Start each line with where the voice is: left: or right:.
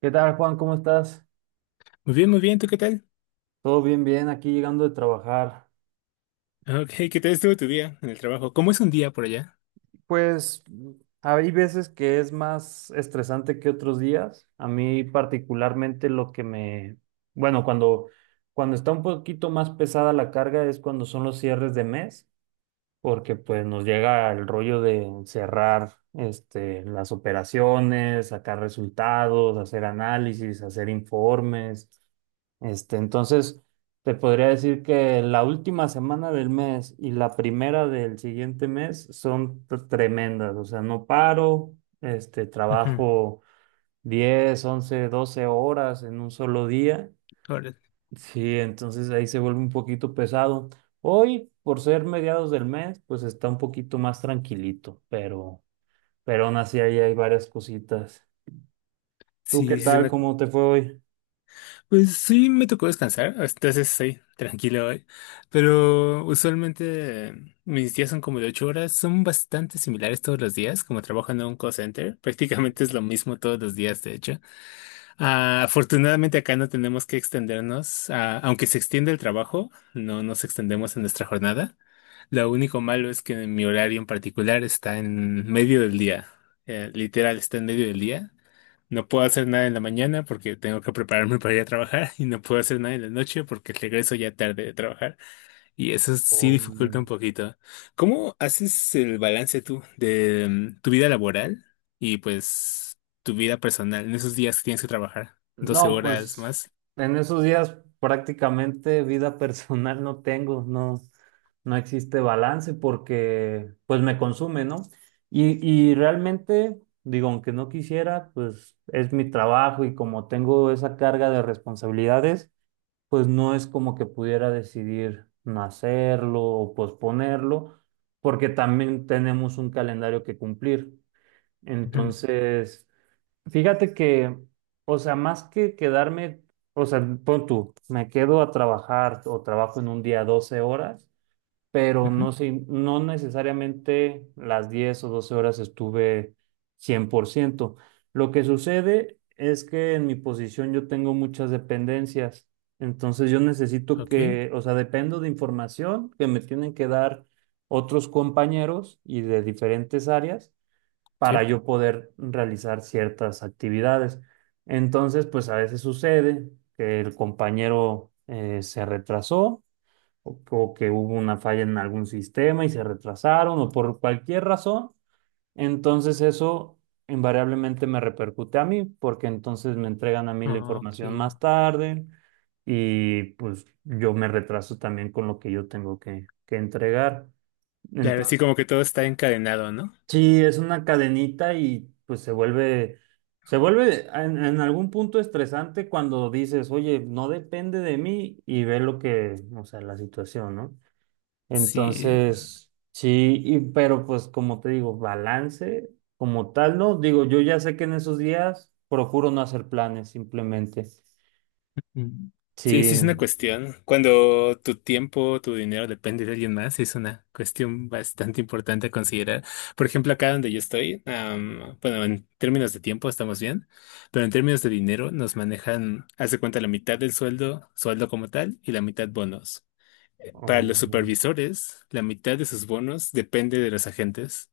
right: ¿Qué tal, Juan? ¿Cómo estás?
left: Muy bien, ¿tú qué tal?
right: Todo bien, bien, aquí llegando de trabajar.
left: Ah, Ok, ¿qué tal estuvo tu día en el trabajo? ¿Cómo es un día por allá?
right: Pues hay veces que es más estresante que otros días. A mí particularmente lo que me... Bueno, cuando está un poquito más pesada la carga es cuando son los cierres de mes, porque pues nos llega el rollo de cerrar este, las operaciones, sacar resultados, hacer análisis, hacer informes. Este, entonces, te podría decir que la última semana del mes y la primera del siguiente mes son tremendas, o sea, no paro, este,
left: Ujú,
right: trabajo 10 11 12 horas en un solo día.
left: órale.
right: Sí, entonces ahí se vuelve un poquito pesado. Hoy, por ser mediados del mes, pues está un poquito más tranquilito, pero aún así ahí hay varias cositas. ¿Tú qué
left: Sí, sí,
right: tal?
left: suena-
right: ¿Cómo te fue hoy?
left: Pues sí, me tocó descansar, entonces estoy tranquilo hoy. Pero usualmente mis días son como de 8 horas, son bastante similares todos los días, como trabajo en un call center, prácticamente es lo mismo todos los días, de hecho. Ah, afortunadamente acá no tenemos que extendernos, aunque se extiende el trabajo, no nos extendemos en nuestra jornada. Lo único malo es que en mi horario en particular está en medio del día. Literal, está en medio del día. No puedo hacer nada en la mañana porque tengo que prepararme para ir a trabajar y no puedo hacer nada en la noche porque regreso ya tarde de trabajar, y eso sí dificulta
right: Oh,
left: un poquito. ¿Cómo haces el balance tú de tu vida laboral y pues tu vida personal en esos días que tienes que trabajar doce
right: no,
left: horas
right: pues
left: más.
right: en esos días prácticamente vida personal no tengo, no, no existe balance porque pues me consume, ¿no? Y realmente, digo, aunque no quisiera, pues es mi trabajo y como tengo esa carga de responsabilidades, pues no es como que pudiera decidir no hacerlo o posponerlo, porque también tenemos un calendario que cumplir.
left: Ujú,
right: Entonces... Fíjate que, o sea, más que quedarme, o sea, pon tú, me quedo a trabajar o trabajo en un día 12 horas, pero
left: ujú.
right: no sé, no necesariamente las 10 o 12 horas estuve 100%. Lo que sucede es que en mi posición yo tengo muchas dependencias, entonces yo necesito
left: Ok,
right: que, o sea, dependo de información que me tienen que dar otros compañeros y de diferentes áreas para
left: sí.
right: yo poder realizar ciertas actividades. Entonces, pues a veces sucede que el compañero se retrasó o que hubo una falla en algún sistema y se retrasaron o por cualquier razón. Entonces eso invariablemente me repercute a mí porque entonces me entregan a mí la información
left: Ok.
right: más tarde y pues yo me retraso también con lo que yo tengo que entregar.
left: Claro, sí,
right: Entonces...
left: como que todo está encadenado, ¿no?
right: Sí, es una cadenita y pues se vuelve en algún punto estresante cuando dices, oye, no depende de mí y ve lo que, o sea, la situación, ¿no?
left: Sí.
right: Entonces, sí, y, pero pues como te digo, balance como tal, ¿no? Digo, yo ya sé que en esos días procuro no hacer planes, simplemente.
left: mm, Sí, sí es
right: Sí,
left: una cuestión. Cuando tu tiempo, tu dinero depende de alguien más, es una cuestión bastante importante a considerar. Por ejemplo, acá donde yo estoy, bueno, en términos de tiempo estamos bien, pero en términos de dinero nos manejan, hace cuenta, la mitad del sueldo, sueldo como tal, y la mitad bonos. Para los
right: oh,
left: supervisores, la mitad de sus bonos depende de los agentes.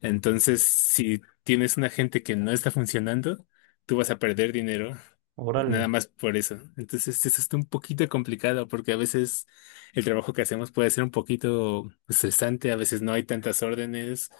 left: Entonces, si tienes una gente que no está funcionando, tú vas a perder dinero,
right: órale,
left: nada más por eso. Entonces, eso está un poquito complicado porque a veces el trabajo que hacemos puede ser un poquito estresante, a veces no hay tantas órdenes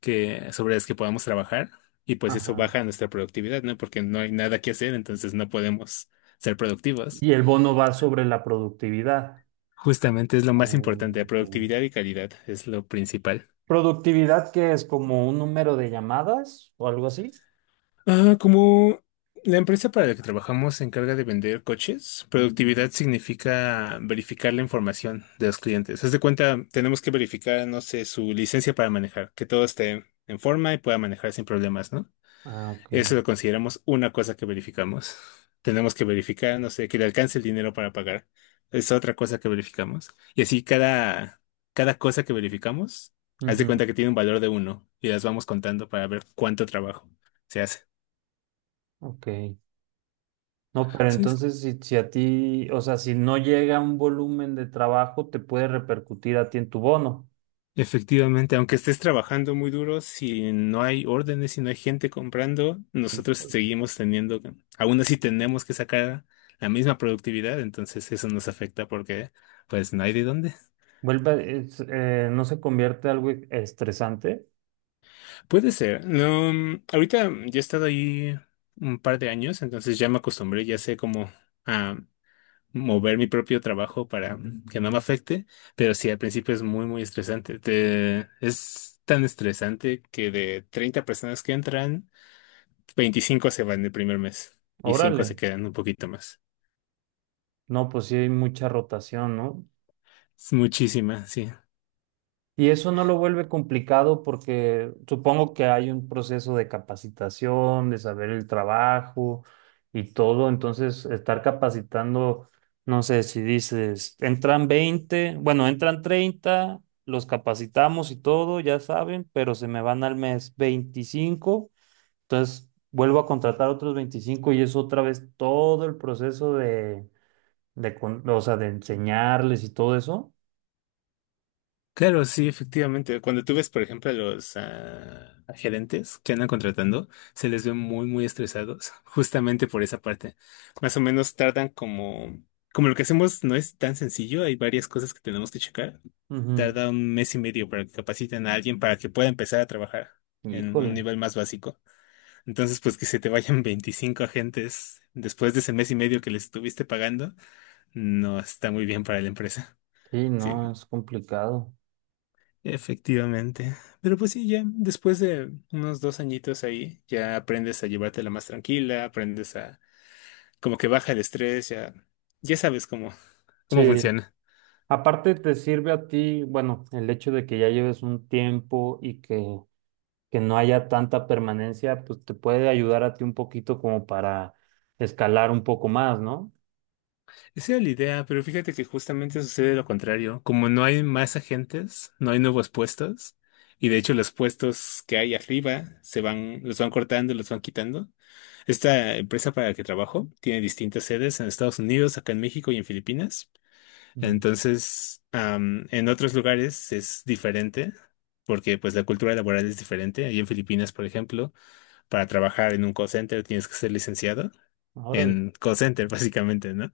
left: que, sobre las que podamos trabajar, y pues eso
right: ajá.
left: baja nuestra productividad, ¿no? Porque no hay nada que hacer, entonces no podemos ser productivos.
right: Y el bono va sobre la productividad.
left: Justamente es lo más
right: Oh,
left: importante, la
right: ok.
left: productividad y calidad es lo principal.
right: ¿Productividad que es como un número de llamadas o algo así?
left: Ah, como la empresa para la que trabajamos se encarga de vender coches, productividad significa verificar la información de los clientes. Haz de cuenta, tenemos que verificar, no sé, su licencia para manejar, que todo esté en forma y pueda manejar sin problemas, ¿no?
right: Ah, ok.
left: Eso lo consideramos una cosa que verificamos. Tenemos que verificar, no sé, que le alcance el dinero para pagar. Es otra cosa que verificamos. Y así cada, cada cosa que verificamos, haz de
right: Ujú,
left: cuenta que tiene un valor de uno y las vamos contando para ver cuánto trabajo se hace.
right: ok. No, pero
left: Sí,
right: entonces si a ti, o sea, si no llega un volumen de trabajo, te puede repercutir a ti en tu bono.
left: efectivamente, aunque estés trabajando muy duro, si no hay órdenes, si no hay gente comprando,
right: Y
left: nosotros seguimos teniendo, aún así tenemos que sacar la misma productividad, entonces eso nos afecta porque pues no hay de dónde.
right: vuelve, no se convierte algo estresante.
left: Puede ser. No, ahorita yo he estado ahí un par de años, entonces ya me acostumbré, ya sé cómo a mover mi propio trabajo para que no me afecte, pero sí, al principio es muy, muy estresante. Es tan estresante que de 30 personas que entran, veinticinco se van el primer mes y 5 se
right: Órale.
left: quedan un poquito más.
right: No, pues sí hay mucha rotación, ¿no?
left: Es muchísima, sí.
right: Y eso no lo vuelve complicado porque supongo que hay un proceso de capacitación, de saber el trabajo y todo. Entonces, estar capacitando, no sé si dices, entran 20 bueno, entran 30 los capacitamos y todo, ya saben, pero se me van al mes 25. Entonces, vuelvo a contratar otros 25 y es otra vez todo el proceso o sea, de enseñarles y todo eso.
left: Claro, sí, efectivamente. Cuando tú ves, por ejemplo, a gerentes que andan contratando, se les ve muy, muy estresados, justamente por esa parte. Más o menos tardan como, como lo que hacemos no es tan sencillo, hay varias cosas que tenemos que checar.
right: Ujú.
left: Tarda un mes y medio para que capaciten a alguien para que pueda empezar a trabajar en un
right: Híjole.
left: nivel más básico. Entonces, pues que se te vayan 25 agentes después de ese mes y medio que les estuviste pagando, no está muy bien para la empresa.
right: Sí, no,
left: Sí,
right: es complicado.
left: efectivamente. Pero pues sí, ya después de unos 2 añitos ahí, ya aprendes a llevártela más tranquila, aprendes a como que baja el estrés, ya, ya sabes cómo, cómo
right: Sí,
left: funciona.
right: aparte te sirve a ti, bueno, el hecho de que ya lleves un tiempo y que no haya tanta permanencia, pues te puede ayudar a ti un poquito como para escalar un poco más, ¿no?
left: Esa era la idea, pero fíjate que justamente sucede lo contrario. Como no hay más agentes, no hay nuevos puestos, y de hecho los puestos que hay arriba se van, los van cortando, los van quitando. Esta empresa para la que trabajo tiene distintas sedes en Estados Unidos, acá en México y en Filipinas.
right: Mm.
left: Entonces, am, en otros lugares es diferente, porque pues la cultura laboral es diferente. Ahí en Filipinas, por ejemplo, para trabajar en un call center tienes que ser licenciado
right: Órale.
left: en call center, básicamente, ¿no?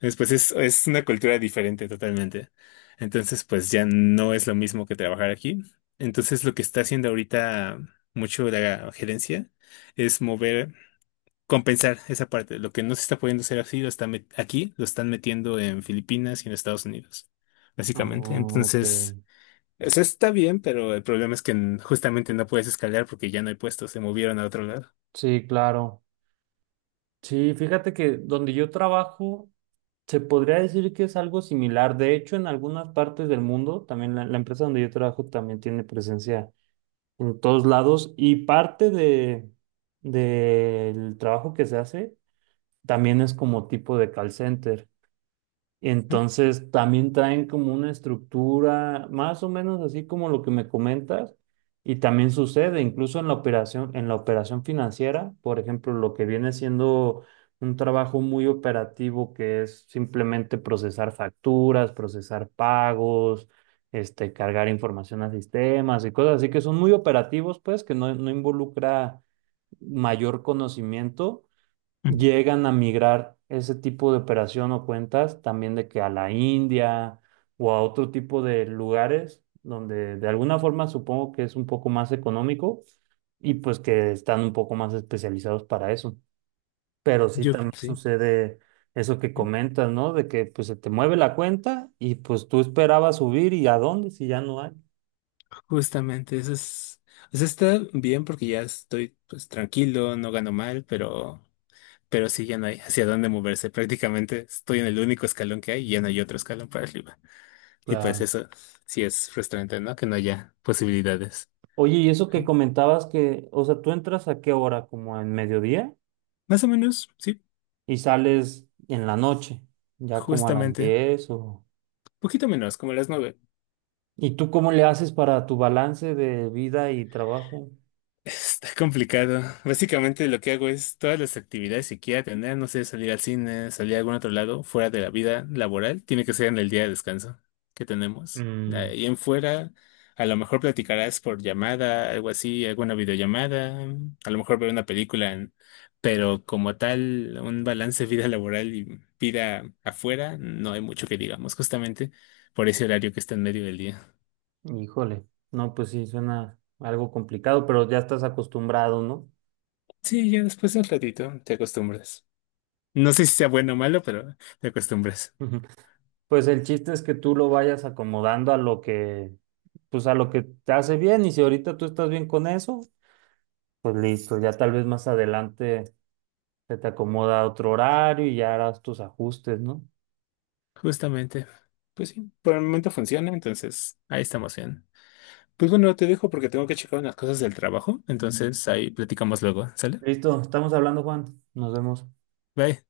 left: Entonces, pues es una cultura diferente totalmente. Entonces, pues ya no es lo mismo que trabajar aquí. Entonces, lo que está haciendo ahorita mucho la gerencia es mover, compensar esa parte. Lo que no se está pudiendo hacer así, lo están aquí, lo están metiendo en Filipinas y en Estados Unidos, básicamente.
right: Oh, ok.
left: Entonces, o sea, está bien, pero el problema es que justamente no puedes escalar porque ya no hay puestos, se movieron a otro lado.
right: Sí, claro. Sí, fíjate que donde yo trabajo, se podría decir que es algo similar. De hecho, en algunas partes del mundo, también la empresa donde yo trabajo también tiene presencia en todos lados y parte de del trabajo que se hace también es como tipo de call center. Entonces también traen como una estructura más o menos así como lo que me comentas y también sucede incluso en la operación financiera, por ejemplo, lo que viene siendo un trabajo muy operativo que es simplemente procesar facturas, procesar pagos, este cargar información a sistemas y cosas así que son muy operativos, pues que no involucra mayor conocimiento.
left: Mm,
right: Llegan a migrar ese tipo de operación o cuentas también de que a la India o a otro tipo de lugares donde de alguna forma supongo que es un poco más económico y pues que están un poco más especializados para eso. Pero sí
left: Yo creo
right: también
left: que sí,
right: sucede eso que comentas, ¿no? De que pues se te mueve la cuenta y pues tú esperabas subir y a dónde si ya no hay.
left: justamente eso es, o sea, está bien porque ya estoy pues tranquilo, no gano mal, pero sí ya no hay hacia dónde moverse. Prácticamente estoy en el único escalón que hay y ya no hay otro escalón para arriba. Y pues
right: Claro.
left: eso sí es frustrante, ¿no? Que no haya posibilidades.
right: Oye, y eso que
left: ¿Sí?
right: comentabas que, o sea, ¿tú entras a qué hora? ¿Como en mediodía?
left: Más o menos, sí,
right: Y sales en la noche, ya como a las
left: justamente.
right: 10 o...
left: Poquito menos, como las 9.
right: ¿Y tú cómo le haces para tu balance de vida y trabajo?
left: Está complicado. Básicamente lo que hago es todas las actividades que quiera tener, no sé, salir al cine, salir a algún otro lado, fuera de la vida laboral, tiene que ser en el día de descanso que tenemos.
right: Mm,
left: Y en fuera, a lo mejor platicarás por llamada, algo así, alguna videollamada, a lo mejor ver una película, en- pero como tal, un balance vida laboral y vida afuera, no hay mucho que digamos, justamente por ese horario que está en medio del día.
right: híjole, no, pues sí, suena algo complicado, pero ya estás acostumbrado, ¿no?
left: Sí, ya después de un ratito te acostumbras. No sé si sea bueno o malo, pero te acostumbras.
right: Ujú. Pues el chiste es que tú lo vayas acomodando a lo que, pues a lo que te hace bien y si ahorita tú estás bien con eso, pues listo, ya tal vez más adelante se te acomoda otro horario y ya harás tus ajustes, ¿no?
left: Justamente. Pues sí, por el momento funciona, entonces ahí estamos bien. Pues bueno, te dejo porque tengo que checar unas cosas del trabajo, entonces ahí platicamos luego, ¿sale?
right: Listo, estamos hablando, Juan. Nos vemos.
left: Bye.